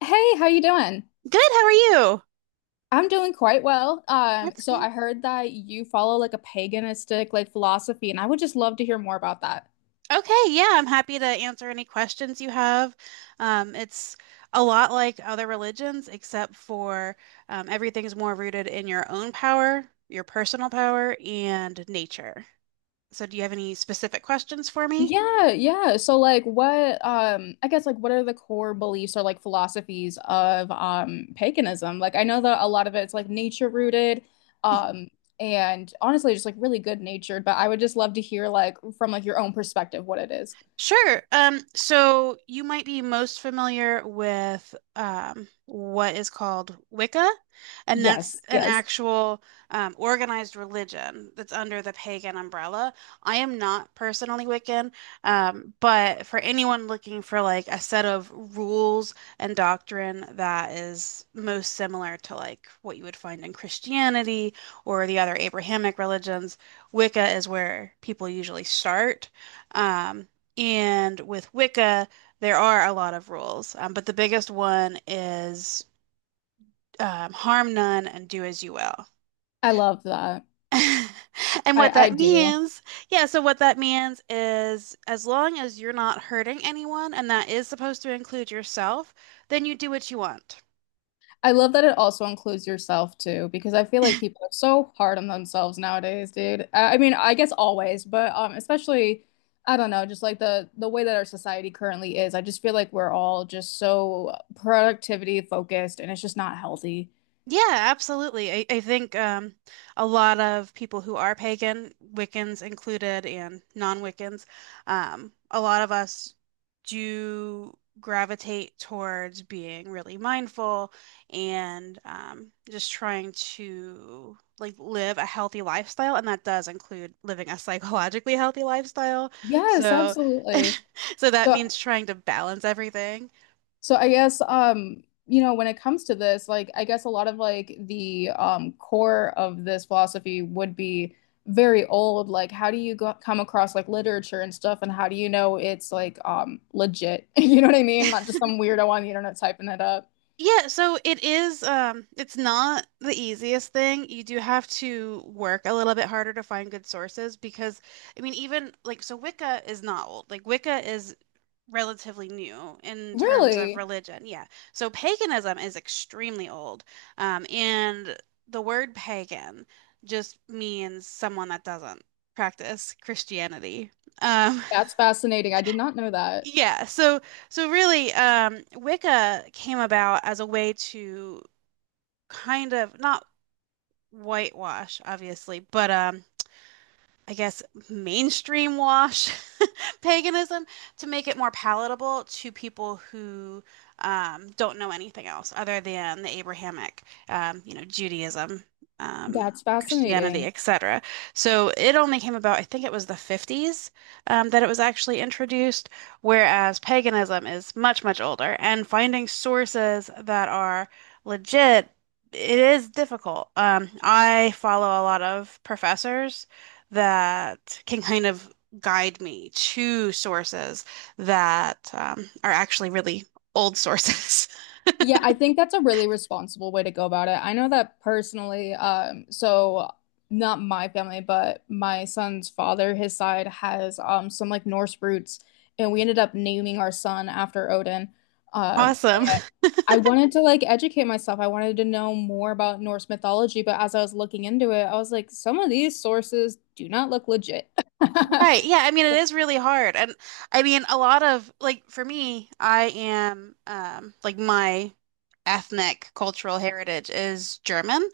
Hey, how you doing? Good, how are you? I'm doing quite well. Um, That's so good. I heard that you follow like a paganistic like philosophy, and I would just love to hear more about that. Okay, yeah, I'm happy to answer any questions you have. It's a lot like other religions, except for everything's more rooted in your own power, your personal power, and nature. So, do you have any specific questions for me? Yeah, yeah. So like what I guess like what are the core beliefs or like philosophies of paganism? Like I know that a lot of it's like nature rooted, um, and honestly just like really good natured, but I would just love to hear like from like your own perspective what it is. Sure. So you might be most familiar with what is called Wicca, and that's Yes, an yes. actual organized religion that's under the pagan umbrella. I am not personally Wiccan, but for anyone looking for like a set of rules and doctrine that is most similar to like what you would find in Christianity or the other Abrahamic religions, Wicca is where people usually start. Um, and with Wicca, there are a lot of rules, but the biggest one is harm none and do as you will. I love that. And what I that do. means, yeah, so what that means is as long as you're not hurting anyone, and that is supposed to include yourself, then you do what you want. I love that it also includes yourself too, because I feel like people are so hard on themselves nowadays, dude. I mean, I guess always, but especially, I don't know, just like the way that our society currently is. I just feel like we're all just so productivity focused, and it's just not healthy. Yeah, absolutely. I think a lot of people who are pagan, Wiccans included, and non-Wiccans, a lot of us do gravitate towards being really mindful and just trying to like live a healthy lifestyle, and that does include living a psychologically healthy lifestyle. Yes, So, absolutely. so that So means trying to balance everything. So I guess you know, when it comes to this, like I guess a lot of like the core of this philosophy would be very old. Like how do you go come across like literature and stuff and how do you know it's like legit? You know what I mean? Not just some weirdo on the internet typing it up. Yeah, so it's not the easiest thing. You do have to work a little bit harder to find good sources because I mean even like so Wicca is not old. Like Wicca is relatively new in terms of Really? religion. Yeah. So paganism is extremely old. And the word pagan just means someone that doesn't practice Christianity. Um That's fascinating. I did not know that. yeah, so really, Wicca came about as a way to kind of not whitewash, obviously, but I guess, mainstream wash paganism to make it more palatable to people who don't know anything else other than the Abrahamic, Judaism, um, That's Christianity, fascinating. etc. So it only came about, I think it was the 50s that it was actually introduced, whereas paganism is much, much older. And finding sources that are legit, it is difficult. I follow a lot of professors that can kind of guide me to sources that are actually really old sources. Yeah, I think that's a really responsible way to go about it. I know that personally, so not my family, but my son's father, his side has some like Norse roots, and we ended up naming our son after Odin. Awesome. And I wanted to like educate myself. I wanted to know more about Norse mythology, but as I was looking into it, I was like, some of these sources do not look legit. Right. Yeah. I mean, it is really hard. And I mean, a lot of like for me, I am like my ethnic cultural heritage is German.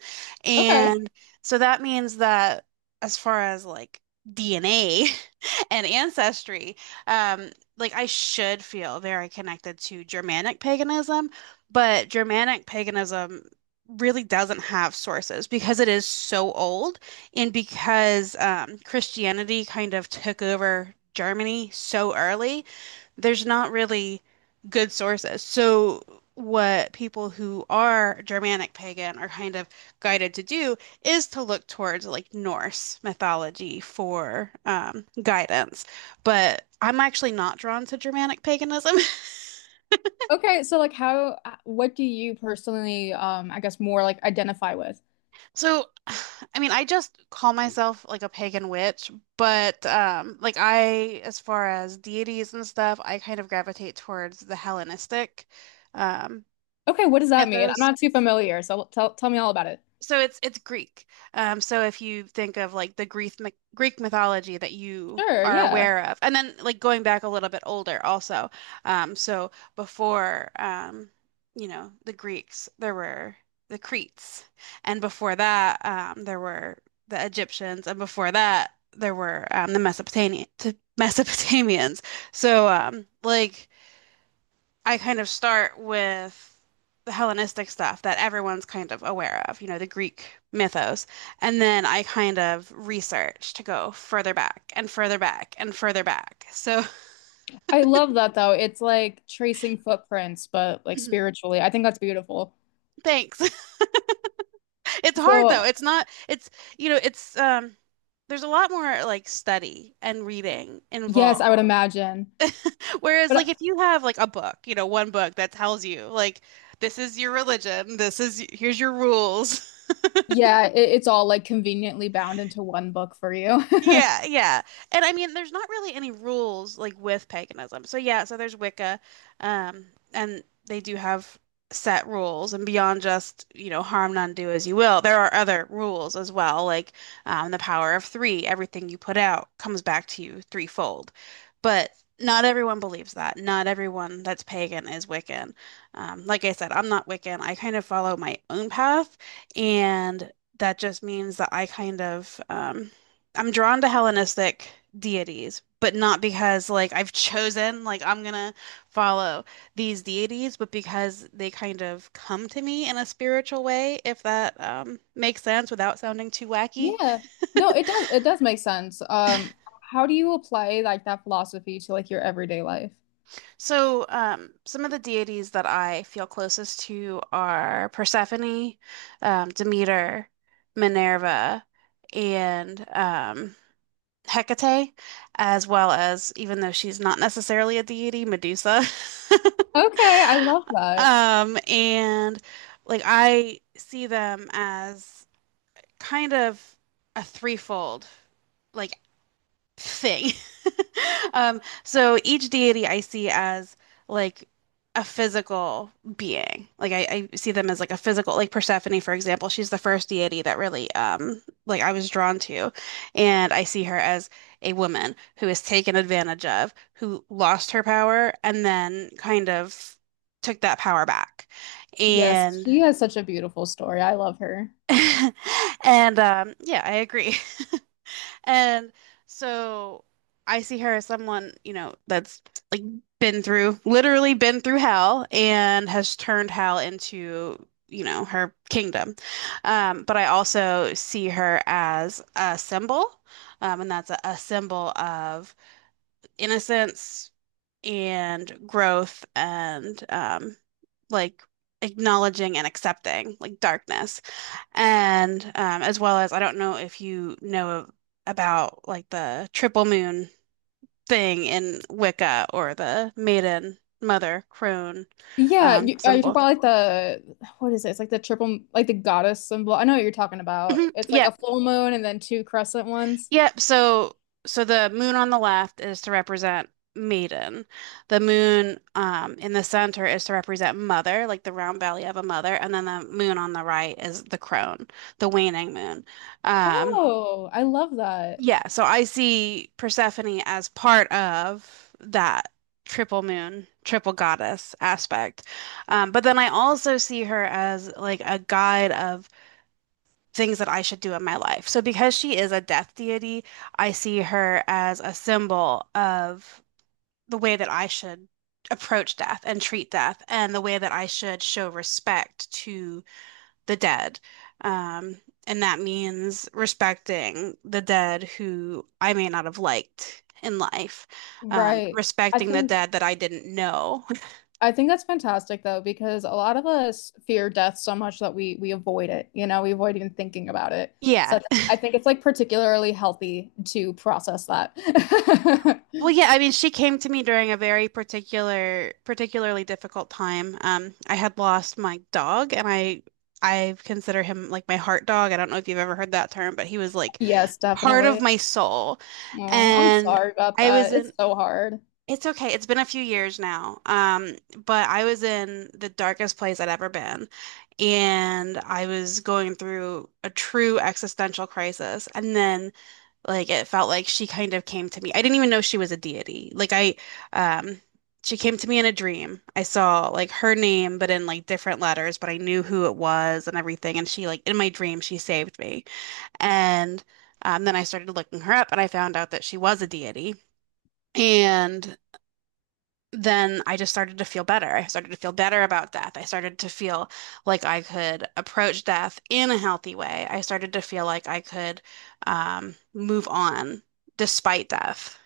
Okay. And so that means that as far as like DNA and ancestry, um like I should feel very connected to Germanic paganism, but Germanic paganism really doesn't have sources because it is so old. And because Christianity kind of took over Germany so early, there's not really good sources. So, what people who are Germanic pagan are kind of guided to do is to look towards like Norse mythology for guidance. But I'm actually not drawn to Germanic paganism. Okay, so like how what do you personally I guess more like identify with? So, I mean, I just call myself like a pagan witch, but like I as far as deities and stuff, I kind of gravitate towards the Hellenistic um Okay, what does that mean? I'm mythos, not too familiar, so tell me all about it. so it's Greek. So if you think of like the Greek mythology that you Sure, are yeah. aware of, and then like going back a little bit older also. So before the Greeks, there were the Cretes, and before that, there were the Egyptians, and before that, there were the Mesopotamian Mesopotamians. So, like, I kind of start with the Hellenistic stuff that everyone's kind of aware of, the Greek mythos. And then I kind of research to go further back and further back and further back. So I love that though. It's like tracing footprints, but like spiritually. I think that's beautiful. thanks. It's hard though. So, It's not, you know, it's, um, there's a lot more like study and reading yes, I involved. would imagine. Whereas But like if you have like a book, one book that tells you like this is your religion, this is here's your rules. yeah, it's all like conveniently bound into one book for you. Yeah, yeah. And I mean, there's not really any rules like with paganism. So yeah, so there's Wicca, um, and they do have set rules and beyond just, harm none, do as you will. There are other rules as well, like the power of three, everything you put out comes back to you threefold. But not everyone believes that. Not everyone that's pagan is Wiccan. Like I said, I'm not Wiccan. I kind of follow my own path, and that just means that I kind of I'm drawn to Hellenistic deities, but not because like I've chosen like I'm gonna follow these deities, but because they kind of come to me in a spiritual way, if that makes sense without sounding too wacky. Yeah. No, it does make sense. How do you apply like that philosophy to like your everyday life? So, some of the deities that I feel closest to are Persephone, Demeter, Minerva, and Hecate, as well as, even though she's not necessarily a deity, Medusa. Okay, I love that. And like I see them as kind of a threefold, like, thing. So each deity I see as like a physical being. Like I see them as like a physical, like Persephone, for example, she's the first deity that really like I was drawn to. And I see her as a woman who is taken advantage of, who lost her power and then kind of took that power back. Yes, And she has such a beautiful story. I love her. and yeah, I agree. And so I see her as someone, that's like been through, literally been through hell and has turned hell into, her kingdom. But I also see her as a symbol, and that's a symbol of innocence and growth and like acknowledging and accepting like darkness. And as well as, I don't know if you know about like the triple moon thing in Wicca or the maiden, mother, crone Yeah, you talking symbol. about like the what is it? It's like the triple, like the goddess symbol. I know what you're talking about. Mhm. It's like Yeah, a full moon and then two crescent ones. yeah. So the moon on the left is to represent maiden. The moon in the center is to represent mother, like the round belly of a mother, and then the moon on the right is the crone, the waning moon. Um, Oh, I love that. Yeah, so I see Persephone as part of that triple moon, triple goddess aspect. But then I also see her as like a guide of things that I should do in my life. So because she is a death deity, I see her as a symbol of the way that I should approach death and treat death and the way that I should show respect to the dead. Um, and that means respecting the dead who I may not have liked in life, Right. I respecting the think dead that I didn't know. I think that's fantastic though, because a lot of us fear death so much that we avoid it. You know, we avoid even thinking about it. So Yeah. I I think it's like particularly healthy to process that. Well, yeah, I mean, she came to me during a very particularly difficult time. I had lost my dog, and I consider him like my heart dog. I don't know if you've ever heard that term, but he was like Yes, part of definitely. my soul, Oh, I'm and sorry about I was that. It's in so hard. It's okay. It's been a few years now. But I was in the darkest place I'd ever been. And I was going through a true existential crisis. And then, like, it felt like she kind of came to me. I didn't even know she was a deity. Um, she came to me in a dream. I saw, like, her name, but in, like, different letters, but I knew who it was and everything. And she, like, in my dream, she saved me. And then I started looking her up and I found out that she was a deity. And then I just started to feel better. I started to feel better about death. I started to feel like I could approach death in a healthy way. I started to feel like I could move on despite death.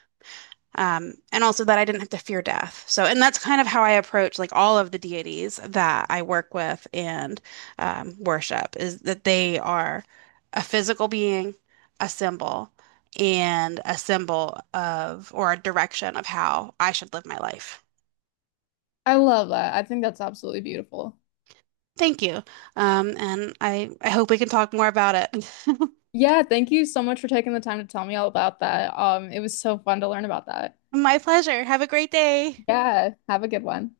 And also that I didn't have to fear death. So, and that's kind of how I approach like all of the deities that I work with and worship is that they are a physical being, a symbol, and a symbol of or a direction of how I should live my life. I love that. I think that's absolutely beautiful. Thank you. And I hope we can talk more about it. Yeah, thank you so much for taking the time to tell me all about that. It was so fun to learn about that. My pleasure. Have a great day. Yeah, have a good one.